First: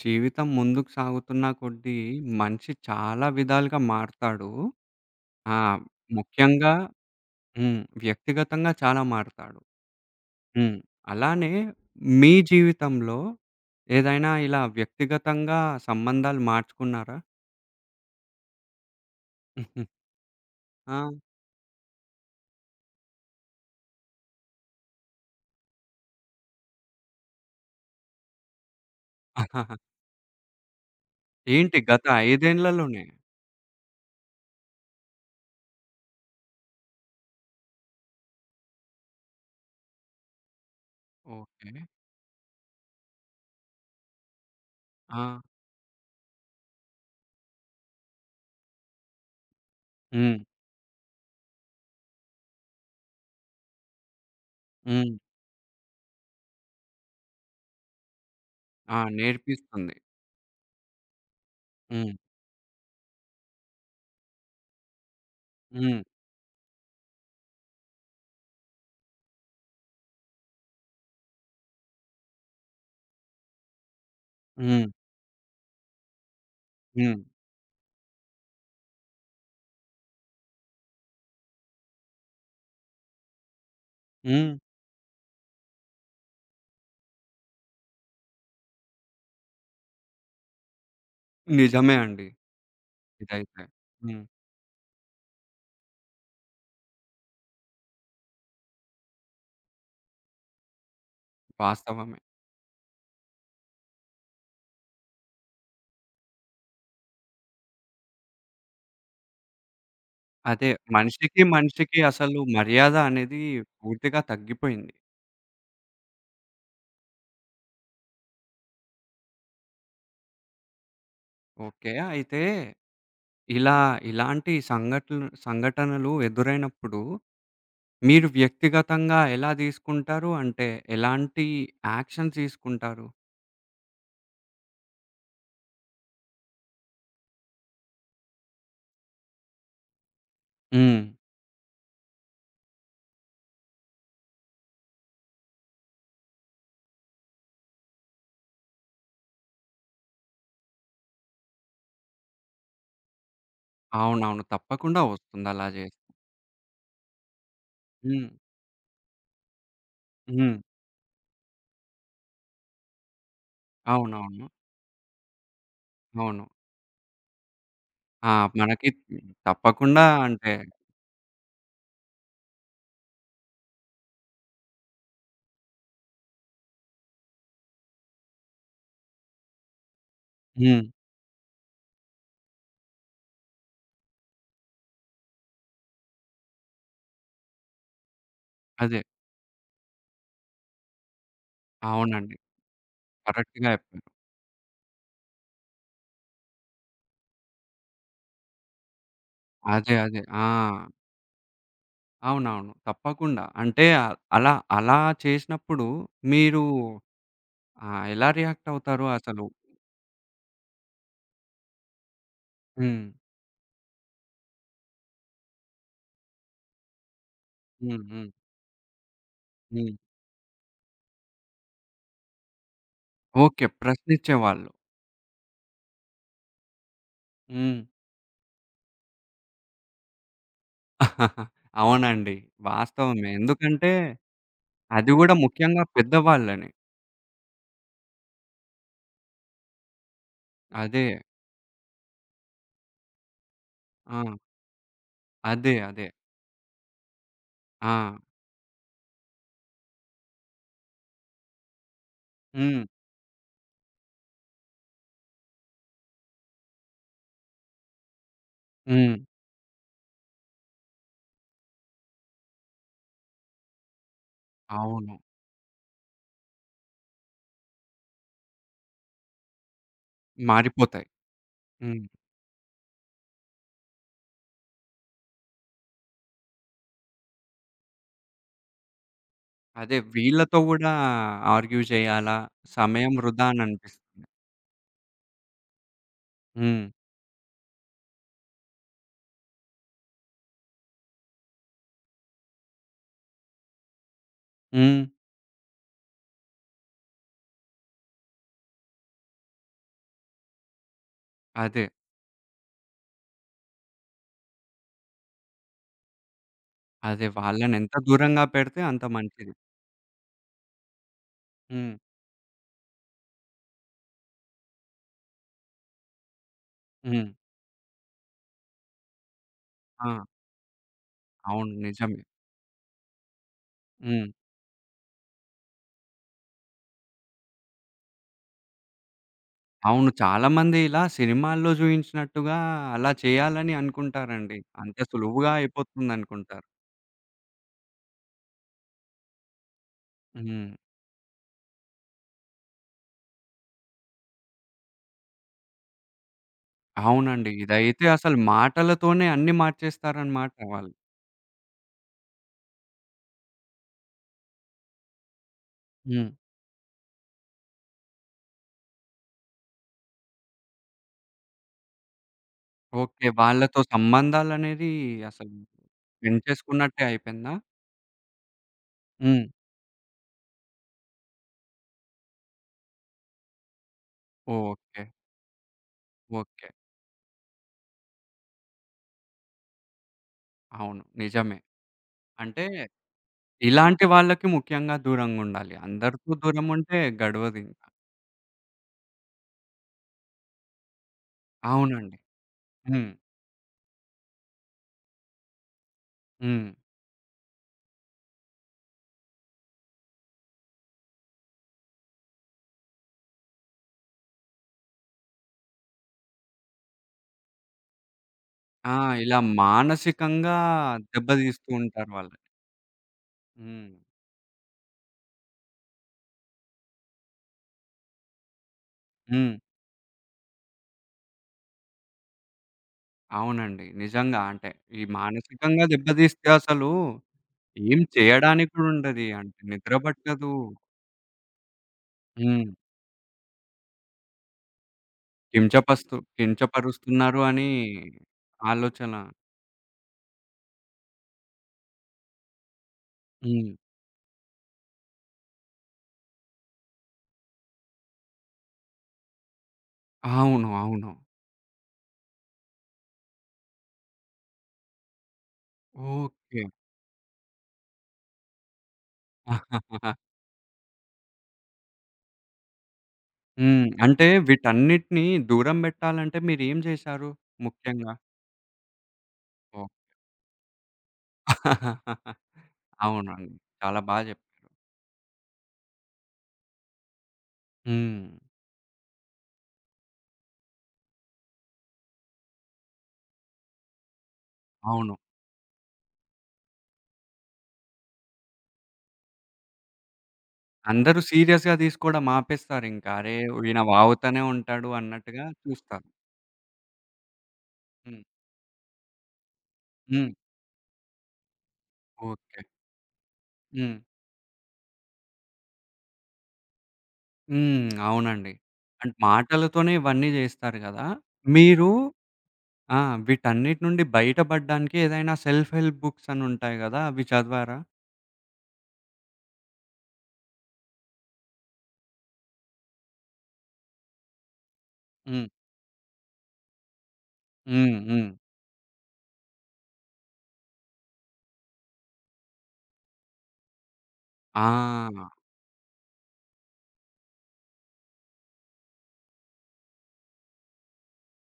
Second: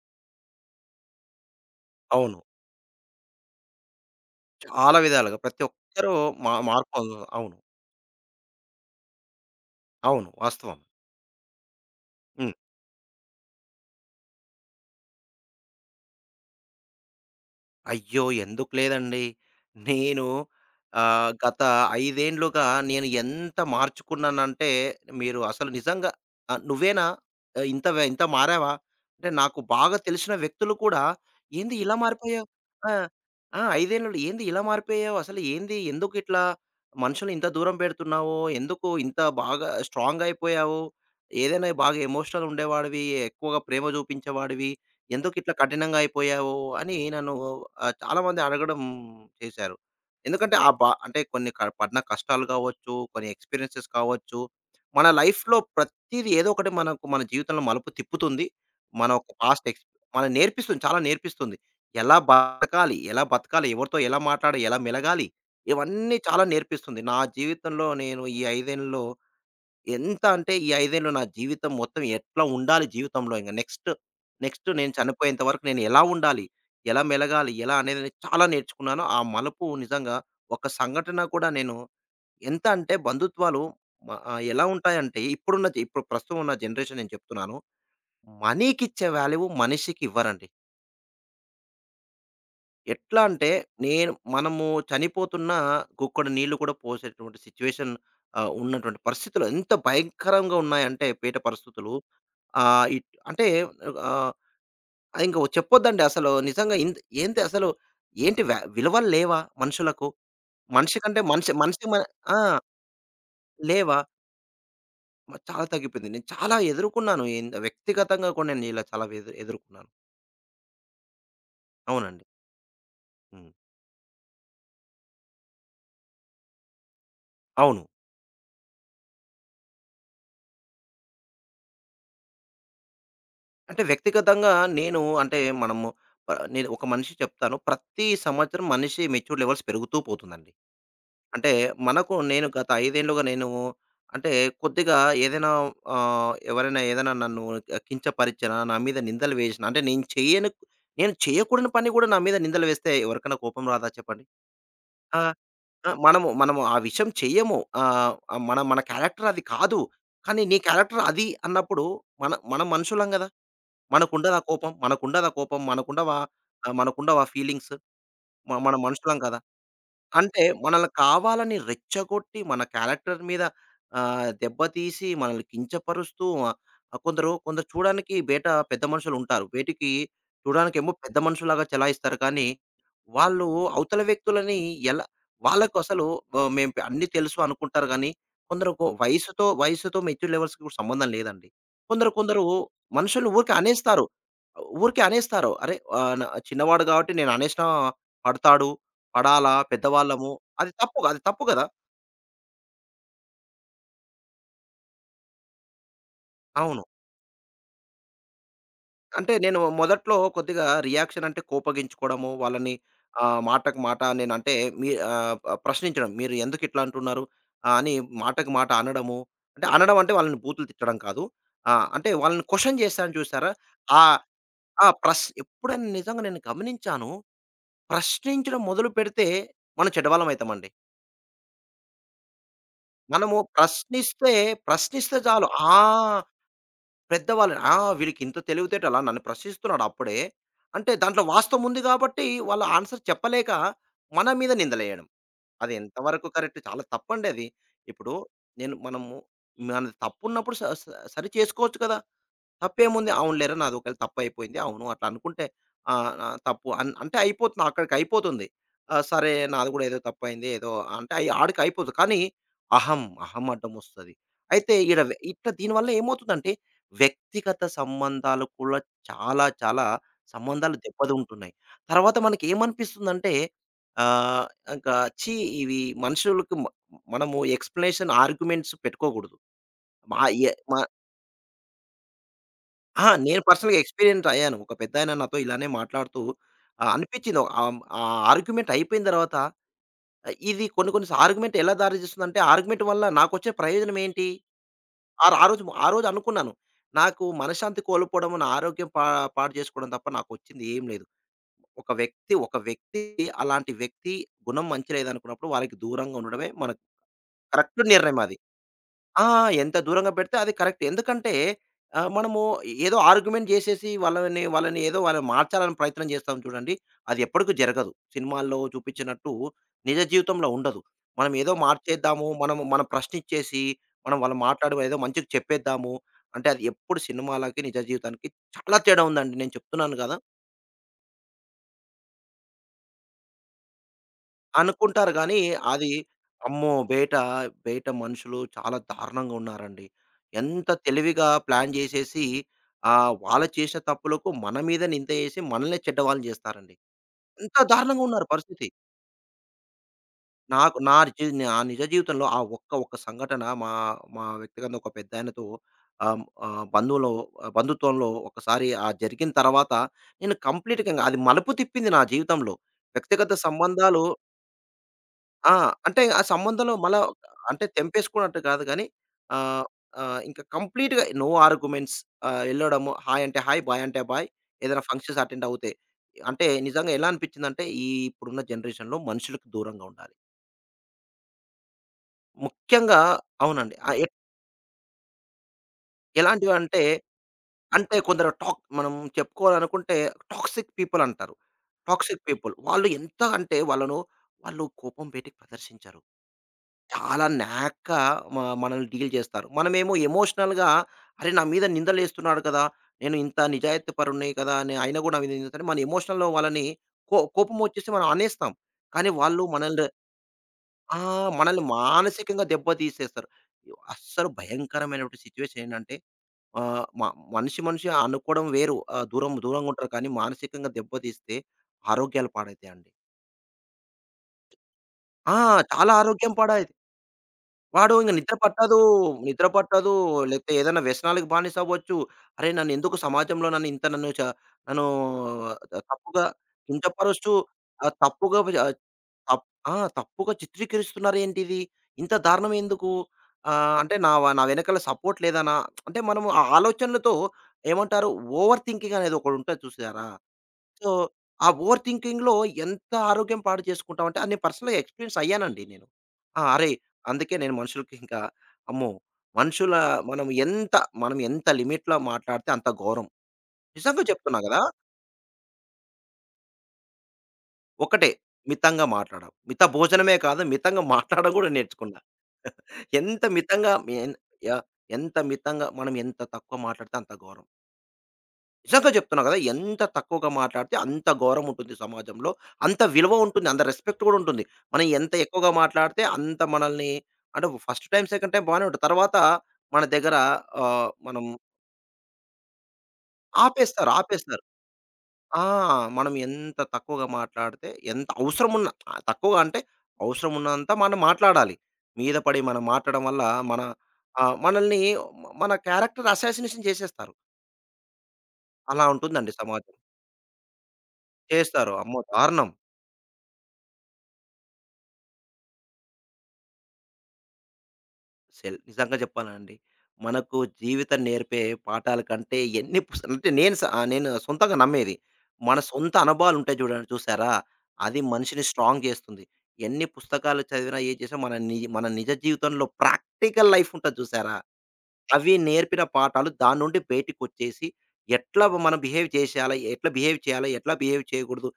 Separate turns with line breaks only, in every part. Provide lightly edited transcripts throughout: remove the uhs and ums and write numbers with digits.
జీవితం ముందుకు సాగుతున్న కొద్దీ
అవును.
మనిషి చాలా విధాలుగా మారతాడు.
చాలా విధాలుగా
ఆ!
ప్రతి ఒక్కరూ
ముఖ్యంగా
మార్పు. అవును.
వ్యక్తిగతంగా చాలా మారతాడు.
అవును.
హ్మ్.
వాస్తవం.
అలానే మీ
హ్మ్.
జీవితంలో ఏదైనా ఇలా వ్యక్తిగతంగా సంబంధాలు మార్చుకున్నారా?
అయ్యో! ఎందుకు లేదండి. నేను
ఆ!
గత 5 ఏండ్లుగా నేను ఎంత మార్చుకున్నానంటే, మీరు అసలు నిజంగా "నువ్వేనా? ఇంత ఇంత మారావా?" అంటే నాకు బాగా తెలిసిన వ్యక్తులు కూడా, "ఏంది
ఏంటి
ఇలా
గత 5
మారిపోయావు?" ఆ!
ఏండ్లలోనే?
ఆ! 5 ఏండ్లలో "ఏంది ఇలా మారిపోయావు? అసలు ఏంది? ఎందుకు ఇట్లా మనుషుల్ని ఇంత దూరం పెడుతున్నావు? ఎందుకు ఇంత బాగా స్ట్రాంగ్ అయిపోయావు? ఏదైనా
ఓకే.
బాగా ఎమోషనల్ ఉండేవాడివి, ఎక్కువగా ప్రేమ చూపించేవాడివి."
ఆ!
ఎందుకిట్లా కఠినంగా అయిపోయావు అని నన్ను చాలామంది అడగడం చేశారు.
హ్మ్.
ఎందుకంటే ఆ బా అంటే కొన్ని పడిన కష్టాలు కావచ్చు, కొన్ని ఎక్స్‌పీరియన్సెస్ కావచ్చు, మన
హ్మ్.
లైఫ్‌లో ప్రతీది ఏదో ఒకటి మనకు మన జీవితంలో మలుపు తిప్పుతుంది.
ఆ!
మన ఒక పాస్ట్ ఎక్స్
నేర్పిస్తుంది.
మనకు నేర్పిస్తుంది. చాలా నేర్పిస్తుంది.
హ్మ్.
ఎలా బతకాలి? ఎలా బతకాలి? ఎవరితో ఎలా మాట్లాడాలి? ఎలా మెలగాలి?
హ్మ్.
ఇవన్నీ చాలా నేర్పిస్తుంది. నా జీవితంలో నేను ఈ ఐదేళ్లలో ఎంత అంటే ఈ 5 నా జీవితం మొత్తం ఎట్లా ఉండాలి జీవితంలో ఇంక నెక్స్ట్
హ్మ్.
నేను చనిపోయేంత వరకు నేను ఎలా ఉండాలి? ఎలా
హ్మ్.
మెలగాలి? ఎలా అనేది నేను చాలా నేర్చుకున్నాను. ఆ మలుపు నిజంగా ఒక సంఘటన కూడా నేను ఎంత అంటే బంధుత్వాలు
హ్మ్.
ఎలా ఉంటాయంటే ఇప్పుడు ప్రస్తుతం ఉన్న జనరేషన్ నేను చెప్తున్నాను. మనీకిచ్చే వాల్యూ మనిషికి ఇవ్వరండి.
నిజమే అండి.
ఎట్లా అంటే
ఇదైతే. హ్మ్.
మనము చనిపోతున్నా గుక్కడు నీళ్లు కూడా పోసేటువంటి సిట్యుయేషన్, ఉన్నటువంటి పరిస్థితులు ఎంత భయంకరంగా ఉన్నాయంటే పరిస్థితులు.
వాస్తవమే.
ఆహ్, ఇట్ అంటే ఆహ్, ఇంక చెప్పొద్దండి అసలు. నిజంగా ఏంటి అసలు ఏంటి విలువలు లేవా మనుషులకు?
అదే.
మనిషి కంటే
మనిషికి,
మనిషి మనిషి మ
మనిషికి
ఆ!
అసలు మర్యాద అనేది
లేవా?
పూర్తిగా తగ్గిపోయింది.
చాలా తగ్గిపోయింది. నేను చాలా ఎదుర్కొన్నాను. వ్యక్తిగతంగా కూడా నేను ఇలా చాలా ఎదుర్కొన్నాను.
ఓకే.
అవునండి.
అయితే
హ్మ్.
ఇలా ఇలాంటి సంఘటనలు సంఘటనలు ఎదురైనప్పుడు
అవును.
మీరు వ్యక్తిగతంగా ఎలా తీసుకుంటారు? అంటే ఎలాంటి యాక్షన్స్ తీసుకుంటారు?
అంటే వ్యక్తిగతంగా నేను అంటే మనము నేను ఒక మనిషి చెప్తాను. ప్రతి సంవత్సరం మనిషి మెచ్యూర్ లెవెల్స్ పెరుగుతూ పోతుందండి.
హ్మ్.
అంటే నేను గత 5 ఏండ్లుగా నేను అంటే కొద్దిగా ఏదైనా ఎవరైనా ఏదైనా నన్ను కించపరిచినా, నా మీద నిందలు వేసినా అంటే నేను చేయను. నేను చేయకూడని పని కూడా నా మీద నిందలు వేస్తే ఎవరికైనా కోపం రాదా చెప్పండి?
అవునవును. తప్పకుండా
ఆ!
వస్తుంది అలా
ఆ!
చేస్తే.
మనము మనము ఆ విషయం చెయ్యము.
హ్మ్.
మన మన క్యారెక్టర్ అది కాదు. కానీ
హ్మ్.
నీ క్యారెక్టర్ అది అన్నప్పుడు మనం మనుషులం గదా! మనకుండదా
అవునవును.
కోపం? మనకుండదా కోపం? మనకుండవా
అవును.
మనకుండవా ఫీలింగ్స్?
ఆ!
మనం
మనకి
మనుషులం కదా!
తప్పకుండా
అంటే
అంటే
మనల్ని కావాలని రెచ్చగొట్టి, మన క్యారెక్టర్ మీద దెబ్బతీసి, మనల్ని కించపరుస్తూ కొందరు కొందరు చూడడానికి పెద్ద మనుషులుంటారు. బయటికి
హ్మ్.
చూడడానికేమో పెద్ద మనుషులాగా చెలాయిస్తారు కానీ, వాళ్ళు అవతల వ్యక్తులని ఎలా, వాళ్ళకు అసలు మేము అన్నీ తెలుసు అనుకుంటారు గానీ, కొందరుకు
అదే.
వయసుతో వయసుతో మెచ్యూర్ లెవెల్స్‌కి కూడా సంబంధం లేదండి. కొందరు
అవునండి.
కొందరు మనుషులు ఊరికే
కరెక్ట్‌గా చెప్పారు.
అనేస్తారు. ఊరికే అనేస్తారు. అరే! ఆహ్, న చిన్నవాడు కాబట్టి నేను అనేసినా పడతాడు. పడాలా?
అదే. అదే.
పెద్దవాళ్ళము.
ఆ!
అది తప్పు గదా!
అవునవును. తప్పకుండా. అంటే అలా అలా చేసినప్పుడు మీరు
అవును.
ఎలా రియాక్ట్ అవుతారు
అంటే
అసలు?
నేను మొదట్లో కొద్దిగా రియాక్షన్ అంటే కోపగించుకోవడము, వాళ్ళని
హ్మ్.
మాటకు మాట మీ ఆహ్, ప్రశ్నించడం. మీరు ఎందుకు ఇట్లా అంటున్నారు? ఆ, అని
హ్మ్. హ్మ్.
మాటకు మాట అనడము. అంటే
హ్మ్.
అనడం అంటే వాళ్ళని బూతులు తిట్టడం కాదు. ఆ! అంటే వాళ్ళని క్వెషన్ చేశాను చూసారా?
ఓకే.
ఆ!
ప్రశ్నించేవాళ్ళు.
ఆ! ఎప్పుడైనా నిజంగా నేను గమనించాను.
హ్మ్.
ప్రశ్నించడం మొదలుపెడితే మనం చెడ్డవాళ్ళం అయితామండి.
అవునండి. వాస్తవమే.
మనము
ఎందుకంటే
ప్రశ్నిస్తే,
అది
ప్రశ్నిస్తే
గూడా
చాలు. ఆ!
ముఖ్యంగా పెద్దవాళ్ళని.
పెద్దవాళ్ళని ఆ! వీడికి ఇంత తెలివితేటలా నన్ను ప్రశ్నిస్తున్నాడు అప్పుడే. అంటే
అదే.
దాంట్లో వాస్తవం ఉంది కాబట్టి వాళ్ళు ఆన్సర్ చెప్పలేక
ఆ!
మన మీద నిందలేయడం. అది
అదే. అదే.
ఎంతవరకు కరెక్ట్, చాలా తప్పండి అది.
ఆ!
ఇప్పుడు మనము మనది తప్పున్నప్పుడు స స సరి చేసుకోవచ్చు కదా!
హ్మ్.
తప్పేముంది. అవునులేరా! నాది ఒకవేళ తప్పయిపోయింది. అవును. అట్లా అనుకుంటే ఆహ్, ఆహ్, తప్పు అన్ అంటే అయిపోతుంది. అక్కడికి అయిపోతుంది.
హ్మ్.
సరే నాది గూడా ఏదో తప్పయింది. ఏదో అంటే ఆడికి అయిపోతుంది. కానీ అహం అడ్డమొస్తది. అయితే ఈడ వె
అవును.
ఇట్లా దీనివల్ల ఏమవుతుందంటే వ్యక్తిగత సంబంధాలు కూడా చాలా చాలా సంబంధాలు
మారిపోతాయి.
దెబ్బతింటున్నాయి.
హ్మ్.
తర్వాత మనకేమనిపిస్తుందంటే ఆహ్, ఇంకా ఛీ! ఇవి మనుషులకు మ మనము ఎక్స్‌ప్లనేషన్ ఆర్గ్యుమెంట్స్ పెట్టుకోకూడదు.
అదే
మా ఎ
వీళ్ళతో
మా
గూడా ఆర్గ్యూ చేయాలా?
ఆ!
సమయం
నేను
వృధా అని
పర్సనల్‌గా ఎక్స్‌పీరియన్స్
అనిపిస్తుంది.
అయ్యాను. ఒక పెద్దాయన నాతో ఇలానే మాట్లాడుతూ
హ్మ్.
అనిపిచ్చింది. ఆహ్, హ్మ్, ఆ ఆర్గ్యుమెంట్ అయిపోయిన తర్వాత ఇది కొన్ని కొన్ని ఆర్గ్యుమెంట్ ఎలా దారితీస్తుందంటే ఆర్గ్యుమెంట్ వల్ల నాకొచ్చే ప్రయోజనం ఏంటి?
హ్మ్.
ఆర్ ఆ రోజు ఆ రోజు అనుకున్నాను. నాకు మనశ్శాంతి కోల్పోవడం, నా ఆరోగ్యం పాడు చేసుకోవడం తప్ప నాకొచ్చింది ఏం లేదు.
అదే.
ఒక వ్యక్తి అలాంటి వ్యక్తి గుణం మంచి లేదనుకున్నప్పుడు వారికి దూరంగా ఉండడమే మనకు
అదే.
కరెక్ట్
వాళ్ళనెంత
నిర్ణయం అది.
దూరంగా పెడితే అంత
ఆ!
మంచిది.
ఎంత దూరంగా పెడితే అది కరెక్ట్. ఎందుకంటే
హ్మ్.
మనము ఏదో ఆర్గ్యుమెంట్ చేసేసి వాళ్ళని ఏదో వాళ్ళని మార్చాలని ప్రయత్నం చేస్తాం చూడండి. అది
హ్మ్.
ఎప్పటికి జరగదు. సినిమాల్లో చూపించినట్టు నిజ
ఆ!
జీవితంలో ఉండదు. మనం ఏదో
అవును. నిజమే.
మార్చేద్దాము, మనం ప్రశ్నిచ్చేసి, మనం
హ్మ్.
వాళ్ళు మాట్లాడి ఏదో మంచిగా చెప్పేద్దాము అంటే అది ఎప్పుడు, సినిమాలకి నిజ జీవితానికి చాలా తేడా ఉందండి. నేను చెప్తున్నాను
అవును.
కదా!
చాలా మంది ఇలా సినిమాల్లో జూయించినట్టుగా అలా చేయాలని అనుకుంటారండి. అంత
అనుకుంటారు గానీ,
సులువుగా
అది
అయిపోతుందనుకుంటారు.
అమ్మో! బయట మనుషులు చాలా దారుణంగా ఉన్నారండి. ఎంత
హ్మ్.
తెలివిగా ప్లాన్ జేసేసి, వాళ్ళు చేసిన తప్పులకు మన మీద నింద ఏసి, మనల్నే చెడ్డవాళ్ళని జేస్తారండి.
అవునండి.
అంత దారుణంగా
ఇదైతే
ఉన్నారు
అసలు
పరిస్థితి.
మాటలతోనే అన్నీ మార్చేస్తారనమాట
నాకు
వాళ్ళు.
నా జీ నా నిజ జీవితంలో ఆ ఒక్క సంఘటన మా వ్యక్తిగతంగా ఒక పెద్దాయనతో ఆహ్,
హ్మ్.
ఆహ్, బంధుత్వంలో ఒకసారి ఆ జరిగిన తర్వాత, నేను కంప్లీట్‌గా అది మలుపు తిప్పింది నా జీవితంలో.
ఓకే.
వ్యక్తిగత
వాళ్ళతో
సంబంధాలు
సంబంధాలనేది అసలు
ఆ! అంటే ఆ సంబంధంలో మళ్ళా
పెంచేసుకున్నట్టే అయిపోయిందా?
అంటే తెంపేసుకున్నట్టు కాదు గానీ
హ్మ్.
ఆహ్, ఆహ్, ఇంకా కంప్లీట్‌గా నో ఆర్గ్యుమెంట్స్, ఎళ్ళడము హాయ్ అంటే హాయ్, బాయ్ అంటే బాయ్. ఏదైనా
ఓకే.
ఫంక్షన్స్ అటెండ్ అవుతే. అంటే
ఓకే.
నిజంగా ఎలా అనిపించిందంటే ఇప్పుడున్న జనరేషన్‌లో మనుషులకు దూరంగా ఉండాలి.
అవును. నిజమే. అంటే
ముఖ్యంగా అవునండి. ఆహ్, ఎ
ఇలాంటి వాళ్ళకి ముఖ్యంగా దూరంగుండాలి. అందరితో
ఎలాంటివంటే
దూరముంటే గడవదింక.
అంటే కొందరు మనం చెప్పుకోవాలనుకుంటే టాక్సిక్ పీపుల్ అంటారు.
అవునండి.
Toxic people. వాళ్ళు
హ్మ్.
ఎంత అంటే వాళ్ళను వాళ్ళు కోపం బయటికి ప్రదర్శించరు.
హ్మ్.
చాలా నాక్‌గా మనల్ని డీల్ చేస్తారు. మనమేమో ఎమోషనల్‌గా అరే! నా మీద నిందలేస్తున్నాడు కదా! నేను ఇంత నిజాయితీపరుడిని కదా! అని అయినా కూడా నా మీద నిందిస్తాడు. మన ఎమోషనల్‌లో వాళ్ళని కోపమొచ్చేసి మనం అనేస్తాం.
ఆ!
కానీ
ఇలా
వాళ్ళు మనల్ని
మానసికంగా
ఆ! మనల్ని
దెబ్బతీస్తూ ఉంటారు వాళ్ళని.
మానసికంగా దెబ్బ తీసేస్తారు.
హ్మ్.
అస్సలు భయంకరమైనటువంటి సిట్యుయేషన్ ఏంటంటే ఆహ్, మ మనిషి మనిషి అనుకోవడం వేరు. ఆహ్, దూరం
హ్మ్.
దూరంగుంటారు. కానీ మానసికంగా దెబ్బ తీస్తే ఆరోగ్యాలు పాడైతాయండి.
అవునండి. నిజంగా అంటే, ఈ
ఆ!
మానసికంగా
చాలా ఆరోగ్యం
దెబ్బతీస్తే
పాడై
అసలు
వాడు
ఏం
ఇంక నిద్ర
చేయడానికి
పట్టదు,
కూడా ఉండది.
నిద్ర
అంటే
పట్టదు.
నిద్ర
లేకపోతే
పట్టదు.
ఏదైనా వ్యసనాలకు బానిసవ్వచ్చు. అరే!
హ్మ్.
సమాజంలో నన్ను ఇంత నన్ను తప్పుగా కించపరుస్తూ,
కించపరుస్తున్నారు అని
ఆహ్, తప్పుగా ఆహ్,
ఆలోచన.
తప్ ఆ! తప్పుగా చిత్రీకరిస్తున్నారేంటిది? ఇంత దారుణం ఎందుకు?
హ్మ్.
అంటే నా వెనకాల సపోర్ట్ లేదనా? అంటే మనము ఆ ఆలోచనలతో ఏమంటారు? ఓవర్ థింకింగ్ అనేది ఒకటుంటది చూసారా?
అవును.
సో,
అవును.
ఆ ఓవర్ థింకింగ్‌లో ఎంత ఆరోగ్యం పాడు చేసుకుంటామంటే, అది నేను పర్సనల్‌గా ఎక్స్‌పీరియన్స్ అయ్యానండి నేను. ఆ!
ఓకే.
అరేయ్! అందుకే నేను మనుషులకి ఇంకా అమ్మో! మనుషుల మనం ఎంత మనం ఎంత లిమిట్‌లో మాట్లాడితే అంత గౌరవం.
హ్మ్.
నిజంగా
అంటే
చెప్తున్నా కదా!
వీటన్నిటిని దూరం బెట్టాలంటే మీరేం జేశారు
ఒకటే
ముఖ్యంగా?
మితంగా మాట్లాడడం. మిత
ఓహ్!
భోజనమే కాదు మితంగా మాట్లాడడం కూడా నేర్చుకున్నా. ఎంత
అవునండి.
మితంగా
చాలా
మేన్
బా జెప్
యాహ్! ఎంత మితంగా మనం ఎంత తక్కువ మాట్లాడితే అంత గౌరవం.
హ్మ్.
నిజంగా చెప్తున్నా కదా! ఎంత తక్కువగా మాట్లాడితే అంత గౌరవం ఉంటుంది సమాజంలో. అంత విలువ ఉంటుంది. అంత రెస్పెక్ట్ కూడా ఉంటుంది. మనం ఎంత
అవును.
ఎక్కువగా మాట్లాడితే అంత మనల్ని, అంటే ఫస్ట్ టైమ్, సెకండ్ టైమ్ బానే ఉంటుంది. తర్వాత మన దగ్గర ఆహ్,
అందరూ
మనం
సీరియస్‌గా తీసుకోవడం ఆపేస్తారింక. అరే! ఈయన
ఆపేస్తారు.
వాగుతనే ఉంటాడు
ఆ!
అన్నట్టుగా చూస్తారు.
మనం ఎంత తక్కువగా మాట్లాడితే ఎంత
హ్మ్.
అవసరం ఉన్న ఆ, తక్కువగా అంటే అవసరం
హ్మ్.
ఉన్నంత మనం మాట్లాడాలి. మీద పడి మనం
ఓకే.
మాట్లాడడం వల్ల మన
హ్మ్.
మనల్ని మన క్యారెక్టర్ అసాసినేషన్ చేసేస్తారు.
హ్మ్. అవునండి.
అలా
అంటే
ఉంటుందండి సమాజం.
మాటలతోనే ఇవన్నీ జేస్తారు గదా!
చేస్తారు.
మీరు
అమ్మో! దారుణం.
ఆ! వీటన్నిటి నుండి బయటపడడానికి ఏదైనా సెల్ఫ్ హెల్ప్ బుక్స్ అని ఉంటాయి గదా! అవి చదివారా?
నిజంగా చెప్పాలండి. మనకు జీవితం నేర్పే పాఠాల కంటే ఎన్ని అంటే నేను స ఆ నేను సొంతంగా నమ్మేది.
హ్మ్.
మన సొంత అనుభవాలుంటాయి చూడండి చూసారా?
హ్మ్.
అది
హ్మ్.
మనిషిని స్ట్రాంగ్ చేస్తుంది. ఎన్ని పుస్తకాలు చదివినా, ఏది చేసినా మన నిజ జీవితంలో ప్రాక్టికల్ లైఫ్ ఉంటది చూసారా?
ఆ!
అవి నేర్పిన పాఠాలు దాని నుండి బయటికొచ్చేసి, ఎట్లా మనం బిహేవ్ చేసేయాలి, ఎట్లా బిహేవ్ చేయాలి, ఎట్లా బిహేవ్ చేయకూడదు,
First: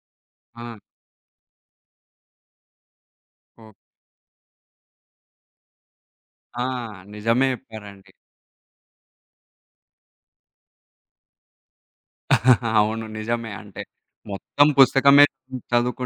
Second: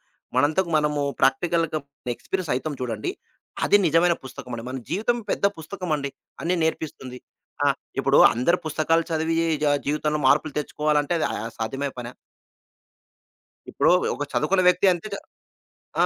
ఆ!
మనంతకు మనము ప్రాక్టికల్‌గా ఎక్స్‌పీరియన్స్ అయితాం చూడండి.
ఓహ్!
అది నిజమైన పుస్తకమండి. మన జీవితం పెద్ద పుస్తకమండి. అన్నీ
ఆ!
నేర్పిస్తుంది.
నిజమే
ఆ!
చెప్పారండి.
ఇప్పుడు అందరూ పుస్తకాలు చదివి జీవితంలో మార్పులు తెచ్చుకోవాలంటే అది సాధ్యమయ్యే పనా?
అవును. నిజమే. అంటే
ఇప్పుడు ఒక చదువుకున్న
మొత్తం
వ్యక్తి అంతే చ
పుస్తకమే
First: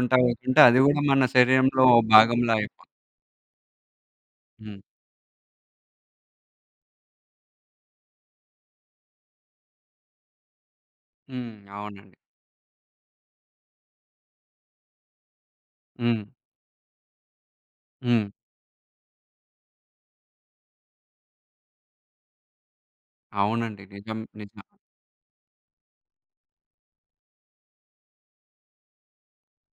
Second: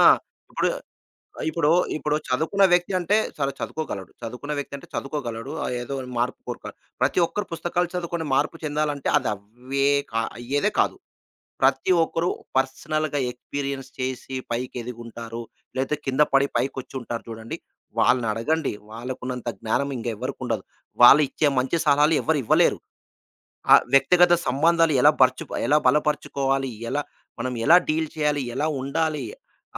ఆ!
పోతుంటే
ఇప్పుడు
అది గూడా మన
ఇప్పుడు,
శరీరంలో
ఇప్పుడు
భాగంలా
చదువుకున్న
అయిపోతుంది.
వ్యక్తి అంటే చాలా చదువుకోగలడు. చదువుకున్న వ్యక్తి
హ్మ్.
అంటే చదువుకోగలడు. ఏదో మార్పు కోరుకోడు. ప్రతి ఒక్కరు పుస్తకాలు చదువుకొని మార్పు చెందాలంటే అది అవ్వే కా అయ్యేదే కాదు.
హ్మ్.
ప్రతి
అవునండి.
ఒక్కరు పర్సనల్‌గా ఎక్స్‌పీరియన్స్ చేసి పైకెదిగుంటారు. లేతే కింద
హ్మ్.
పడి పైకొచ్చుంటారు చూడండి.
హ్మ్.
వాళ్ళనడగండి. వాళ్ళకున్నంత జ్ఞానం ఇంకెవ్వరికుండదు. వాళ్ళు ఇచ్చే మంచి సలహాలు ఎవ్వరు ఇవ్వలేరు. ఆ
అవునండి. నిజం.
వ్యక్తిగత
నిజం.
సంబంధాలు ఎలా ఎలా బలపరుచుకోవాలి? ఎలా ఎలా డీల్ చేయాలి? ఎలా ఉండాలి?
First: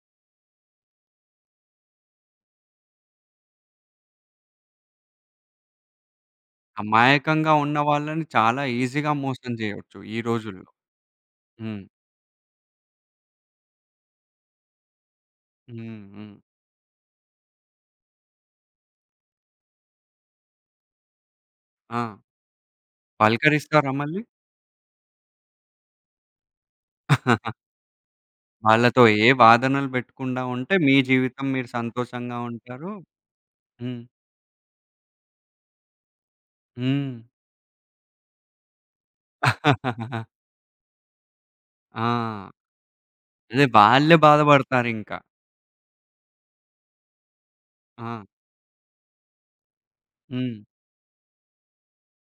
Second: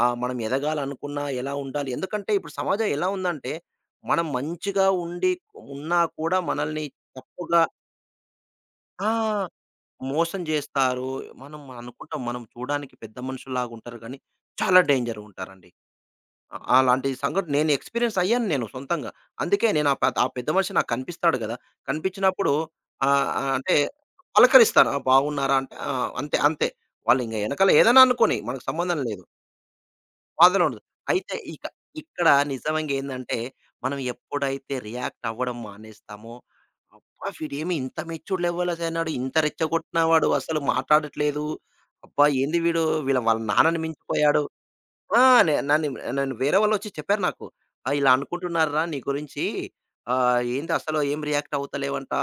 మనం ఎదగాలనుకున్నా ఎలా ఉండాలి? ఎందుకంటే ఇప్పుడు సమాజం ఎలా ఉందంటే, మనం మంచిగా ఉండి ఉన్నా కూడా మనల్ని
అమాయకంగా
తప్పుగా
ఉన్న వాళ్ళని చాలా ఈజీగా
ఆ!
మోసం జేయొచ్చు ఈ
మోసం
రోజుల్లో.
జేస్తారు. మనం
హ్మ్.
అనుకుంటాం మనం చూడడానికి పెద్ద మనుషుల్లాగా ఉంటారు గానీ, చాలా డేంజర్ ఉంటారండి.
హ్మ్. హ్మ్.
అలాంటి సంఘటన నేను ఎక్స్‌పీరియన్స్ అయ్యాను నేను సొంతంగా. అందుకే నేను ఆ పెద్ద మనిషి నాకు కనిపిస్తాడు గదా!
ఆ!
కనిపించినప్పుడు ఆహ్, ఆహ్, అంటే
పలకరిస్తారా మళ్ళీ?
పలకరిస్తాను. "ఆ! బాగున్నారా?" అంటే ఆ! అంతే. వాళ్ళింక ఎనకాల ఏదైనా అనుకోని మనకు సంబంధం
వాళ్ళతో
లేదు.
ఏ వాదనలు పెట్టకుండా
బాధలో
ఉంటే
ఉండదు.
మీ
అయితే
జీవితం మీరు
ఇక్కడ
సంతోషంగా
నిజంగా
ఉంటారు.
ఏందంటే, మనం
హ్మ్.
ఎప్పుడైతే రియాక్ట్ అవ్వడం మానేస్తామో,
హ్మ్.
అబ్బా! వీడేమి ఇంత మెచ్యూర్డ్ లెవెల్ అయినాడు. ఇంత రెచ్చగొట్టిన వాడు అసలు మాట్లాడట్లేదు. అబ్బా!
ఆ!
ఏంది వీడు వాళ్ళ
అదే
నాన్నని
వాళ్ళే
మించిపోయాడు.
బాధపడతారింక.
ఆ! నే నన్ని నన్ను వేరే వాళ్ళొచ్చి చెప్పారు నాకు. "ఆ! ఇలా
ఆ!
అనుకుంటున్నారురా నీ గురించి.
హ్మ్.
ఏంది అసలు ఏం రియాక్ట్ అవ్వతలేవంట."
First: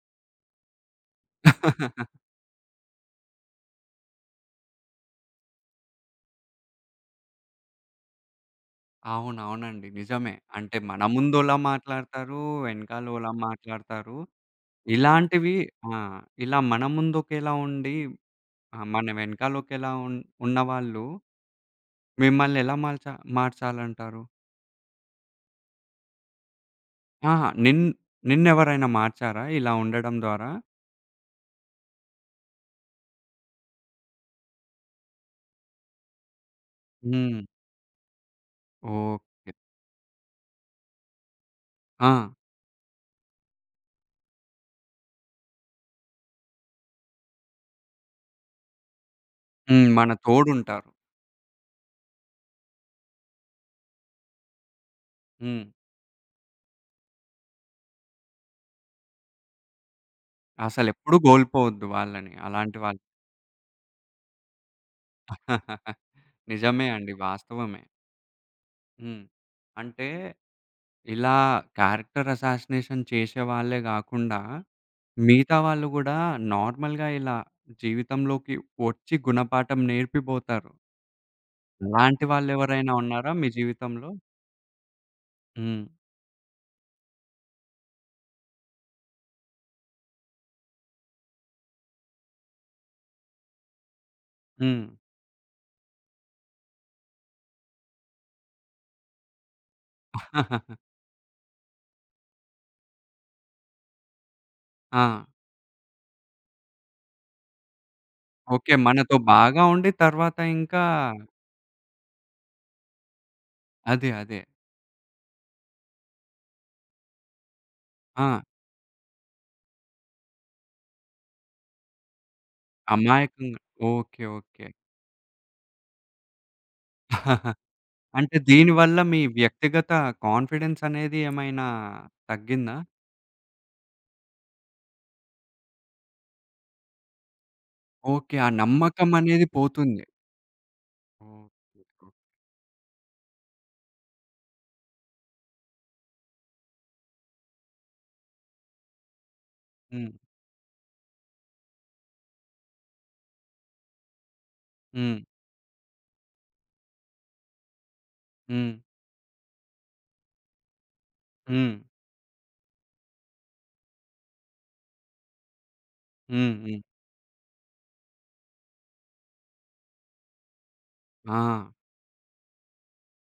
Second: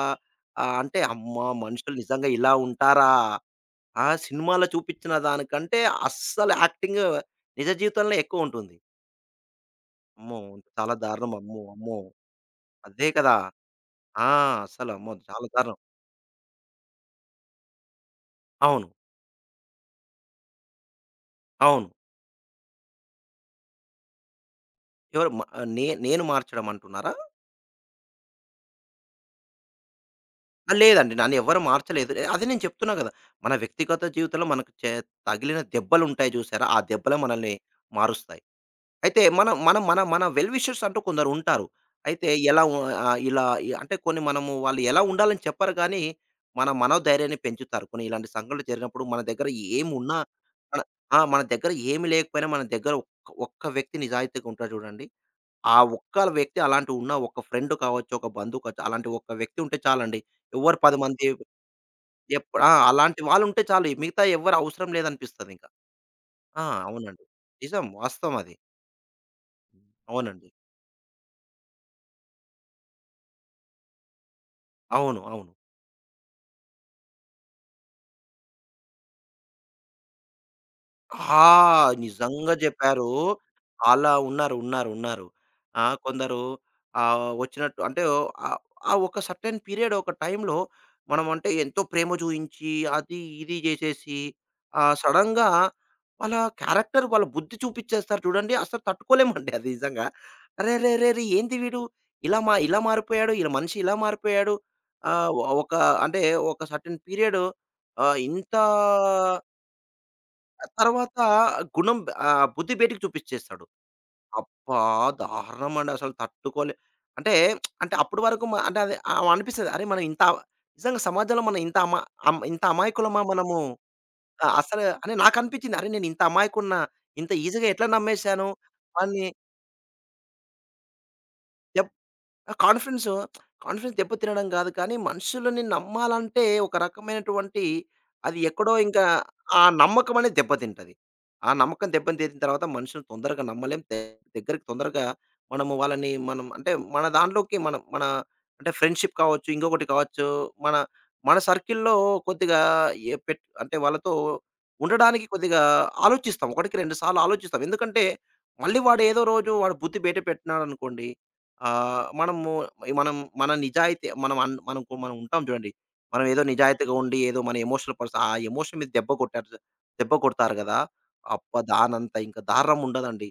అంటే అమ్మా! మనుషులు నిజంగా ఇలా ఉంటారా? ఆ సినిమాలో చూపిచ్చిన దానికంటే అస్సలు యాక్టింగ్ నిజ జీవితంలో ఎక్కువుంటుంది.
అవునవునండి. నిజమే.
అమ్మో!
అంటే
చాలా
మన
దారుణం.
ముందోలా
అమ్మో!
మాట్లాడతారు,
అదే
వెనకాలోలా
కదా!
మాట్లాడతారు.
ఆ! అసలు అమ్మో! చాలా
ఇలాంటివి
దారుణం.
ఆ! ఇలా మన ముందొకేలా ఉండి,
అవును.
మన వెనకాలొకేలా ఉన్నవాళ్ళు
అవును.
మిమ్మల్ని ఎలా మార్చాలంటారు?
ఎవరు మ నే నేను మార్చడం అంటున్నారా?
ఆహా! నిన్నెవరైనా మార్చారా ఇలా ఉండడం ద్వారా?
ఆ! లేదండి. నన్నెవ్వరు మార్చలేదు. అదే నేను చెప్తున్నా గదా! మన వ్యక్తిగత జీవితంలో మనకు తగిలిన దెబ్బలుంటాయి జూసారా? ఆ దెబ్బలే
హ్మ్.
మనల్ని మారుస్తాయి. అయితే
ఓకే.
మనం మనం మన మన వెల్ విషర్స్ అంటూ కొందరుంటారు.
ఆ!
అయితే ఎలా ఉ ఆహ్, ఇలా ఈ- అంటే కొన్ని వాళ్ళు ఎలా ఉండాలని చెప్పరు గానీ, మన మనోధైర్యాన్ని పెంచుతారు. కొన్ని ఇలాంటి సంఘటనలు జరిగినప్పుడు మన దగ్గర
హ్మ్. మన
ఏమున్నా మన
తోడుంటారు.
ఆ! మన దగ్గర ఏమి లేకపోయినా మన దగ్గర ఒక్క ఒక్క వ్యక్తి నిజాయితీగా ఉంటాడు జూడండి.
హ్మ్.
ఆ ఒక్క వ్యక్తి అలాంటి ఉన్న ఒక ఫ్రెండ్ కావచ్చు, ఒక బంధువు కావచ్చు, అలాంటి ఒక వ్యక్తి ఉంటే చాలండి. 10
అసలెప్పుడు
మంది
కోల్పోవద్దు వాళ్ళని
ఆ!
అలాంటి వాళ్ళు.
అలాంటి వాళ్ళుంటే చాలు. మిగతా ఎవ్వరు అవసరం లేదనిపిస్తదింక. ఆ!
నిజమే అండి.
అవునండి.
వాస్తవమే.
నిజం. వాస్తవం అది.
హ్మ్. అంటే
అవునండి.
ఇలా క్యారెక్టర్ అసాసినేషన్ చేసే వాళ్ళే గాకుండా,
అవును.
మిగతా వాళ్ళు గూడా నార్మల్‌గా ఇలా జీవితంలోకి ఒచ్చి గుణపాఠం నేర్పిబోతారు.
ఆ!
అలాంటి
నిజంగా
వాళ్ళెవరైనా
జెప్పారు.
ఉన్నారా మీ జీవితంలో?
అలా ఉన్నారు. ఉన్నారు.
హ్మ్.
ఆ! కొందరు ఆహ్, వచ్చినట్టు అంటే ఆహ్, ఆ ఒక సర్టెన్ పీరియడ్ ఒక టైంలో మనం అంటే ఎంతో ప్రేమ చూయించి, అది ఇది జేసేసి
హ్మ్.
సడెన్‌గా వాళ్ళ క్యారెక్టర్, వాళ్ళ బుద్ధి చూపిచ్చేస్తారు చూడండి. అసలు తట్టుకోలేమండి అది నిజంగా. అరెరెరెరే! ఏంది వీడు ఇలా మారిపోయాడు. ఇలా మనిషి ఇలా మారిపోయాడు.
ఆ!
ఆహ్, ఒక అంటే ఒక సర్టెన్ పీరియడ్ ఆహ్, ఇంత
ఓకే. మనతో బాగా ఉండి తర్వాత ఇంకా
తర్వాత గుణం బుద్ధి బయటికి చూపిచ్చేస్తాడు.
అదే. అదే.
అబ్బా! దారుణమండి అసలు తట్టుకోలే అంటే అంటే అప్పటి
ఆ!
వరకు మ అంటే అది ఆహ్, అనిపిస్తది. అరే! నిజంగా సమాజంలో మనం ఇంత అమా అం ఇంత అమాయకులమా మనము
అమాయకంగా ఓకే. ఓకే.
అసలు అని నాకనిపిచ్చింది. అరే! నేను ఇంత అమాయకుడినా? ఇంత ఈజీగా ఎట్లా
అంటే
నమ్మేశాను?
దీనివల్ల మీ
వాడిని
వ్యక్తిగత కాన్ఫిడెన్స్ అనేది ఏమైనా
ఆ!
తగ్గిందా?
కాన్ఫిడెన్స్ దెబ్బతినడం గాదు కానీ, మనుషులని నమ్మాలంటే ఒక రకమైనటువంటి,
ఓకే.
అది
ఆ
ఎక్కడో ఇంకా
నమ్మకమనేది
ఆ
పోతుంది.
నమ్మకం అనేది దెబ్బతింటది. ఆ
ఓకే.
నమ్మకం
ఓకే.
దెబ్బతిన్న తర్వాత మనుషుల్ని తొందరగా నమ్మలేం. దగ్గరికి తొందరగా మనము వాళ్ళని మనం అంటే మన దాంట్లోకి మనం మన అంటే ఫ్రెండ్‌షిప్ కావచ్చు, ఇంకొకటి
హ్మ్.
కావచ్చు, మన మన సర్కిల్‌లో కొద్దిగా ఏ పెట్ అంటే వాళ్ళతో
హ్మ్.
ఉండడానికి కొద్దిగా ఆలోచిస్తాం. ఒకటికి 2 సార్లు ఆలోచిస్తాం. ఎందుకంటే
హ్మ్.
మళ్ళీ వాడు ఏదో రోజు వాడు బుద్ధి బయట పెట్టినాడనుకోండి
హ్మ్.
ఆహ్, మనము మనం మన నిజాయితీ మనం అన్ మనం కు- మనం ఉంటాం చూడండి. మనం ఏదో
హ్మ్. హ్మ్.
నిజాయితీగా ఉండి ఏదో మన ఎమోషనల్ పర్సన్ ఆ ఎమోషన్ మీద దెబ్బ కొడతారు గదా!
ఆ!
అబ్బా! దానంత ఇంకా దారుణం ఉండదండి.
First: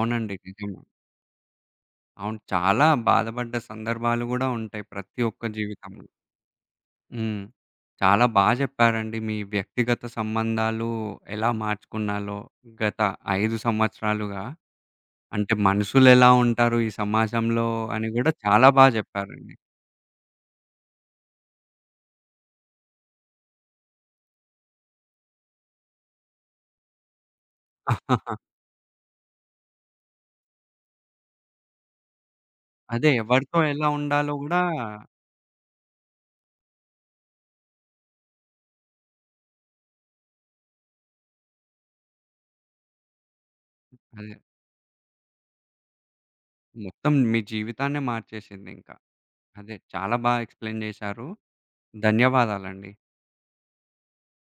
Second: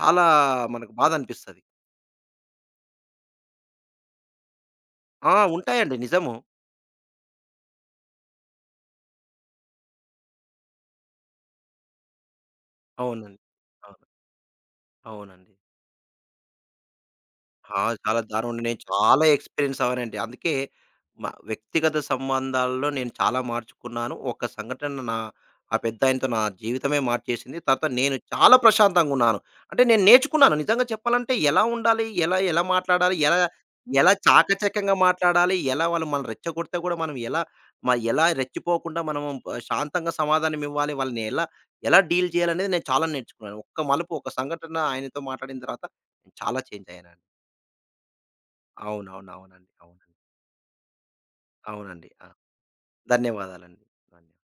చాలా
నిజమే.
మనకు బాధ అనిపిస్తది.
అవును. చాలా బాధపడ్డ సందర్భాలు గూడా ఉంటాయి ప్రతి
ఆ!
ఒక్క
ఉంటాయండి
జీవితంలో.
నిజము.
హ్మ్. చాలా బా జెప్పారండి. మీ వ్యక్తిగత సంబంధాలు ఎలా మార్చుకున్నాలో గత
అవునండి.
5
అవును.
సంవత్సరాలుగా. అంటే
అవునండి.
మనుషులెలా ఉంటారు ఈ సమాజంలో
ఆ!
అని
చాలా
గూడా
దారుణం.
చాలా
నేను
బా
చాలా
జెప్పారండి.
ఎక్స్‌పీరియన్స్ అవ్వనండి. అందుకే వ్యక్తిగత సంబంధాల్లో నేను చాలా మార్చుకున్నాను. ఒక సంఘటన ఆ పెద్దాయనతో నా జీవితమే మార్చేసింది. తర్వాత నేను చాలా ప్రశాంతంగున్నాను. అంటే నేను నేర్చుకున్నాను. నిజంగా చెప్పాలంటే ఎలా ఉండాలి? ఎలా ఎలా
అదే
మాట్లాడాలి? ఎలా
ఎవరితో ఎలా
ఎలా
ఉండాలో గూడా
చాకచక్యంగా మాట్లాడాలి? ఎలా వాళ్ళు మనల్ని రెచ్చగొడితే కూడా మనం ఎలా రెచ్చిపోకుండా మనం శాంతంగా సమాధానమివ్వాలి? వాళ్ళని ఎలా ఎలా డీల్ చేయాలనేది నేను చాలా నేర్చుకున్నాను. ఒక్క మలుపు, ఒక
అదే.
సంఘటన ఆయనతో మాట్లాడిన తర్వాత నేను చాలా చేంజ్
మొత్తం
అయ్యానండి.
మీ జీవితాన్నే మార్చేసిందింక.
అవునవును.
అదే
అవునండి.
చాలా బా ఎక్స్‌ప్లెయిన్ జేశారు.
అవునండి. ఆ!
ధన్యవాదాలండి.
ధన్యవాదాలండి. ధన్యవాదాలు.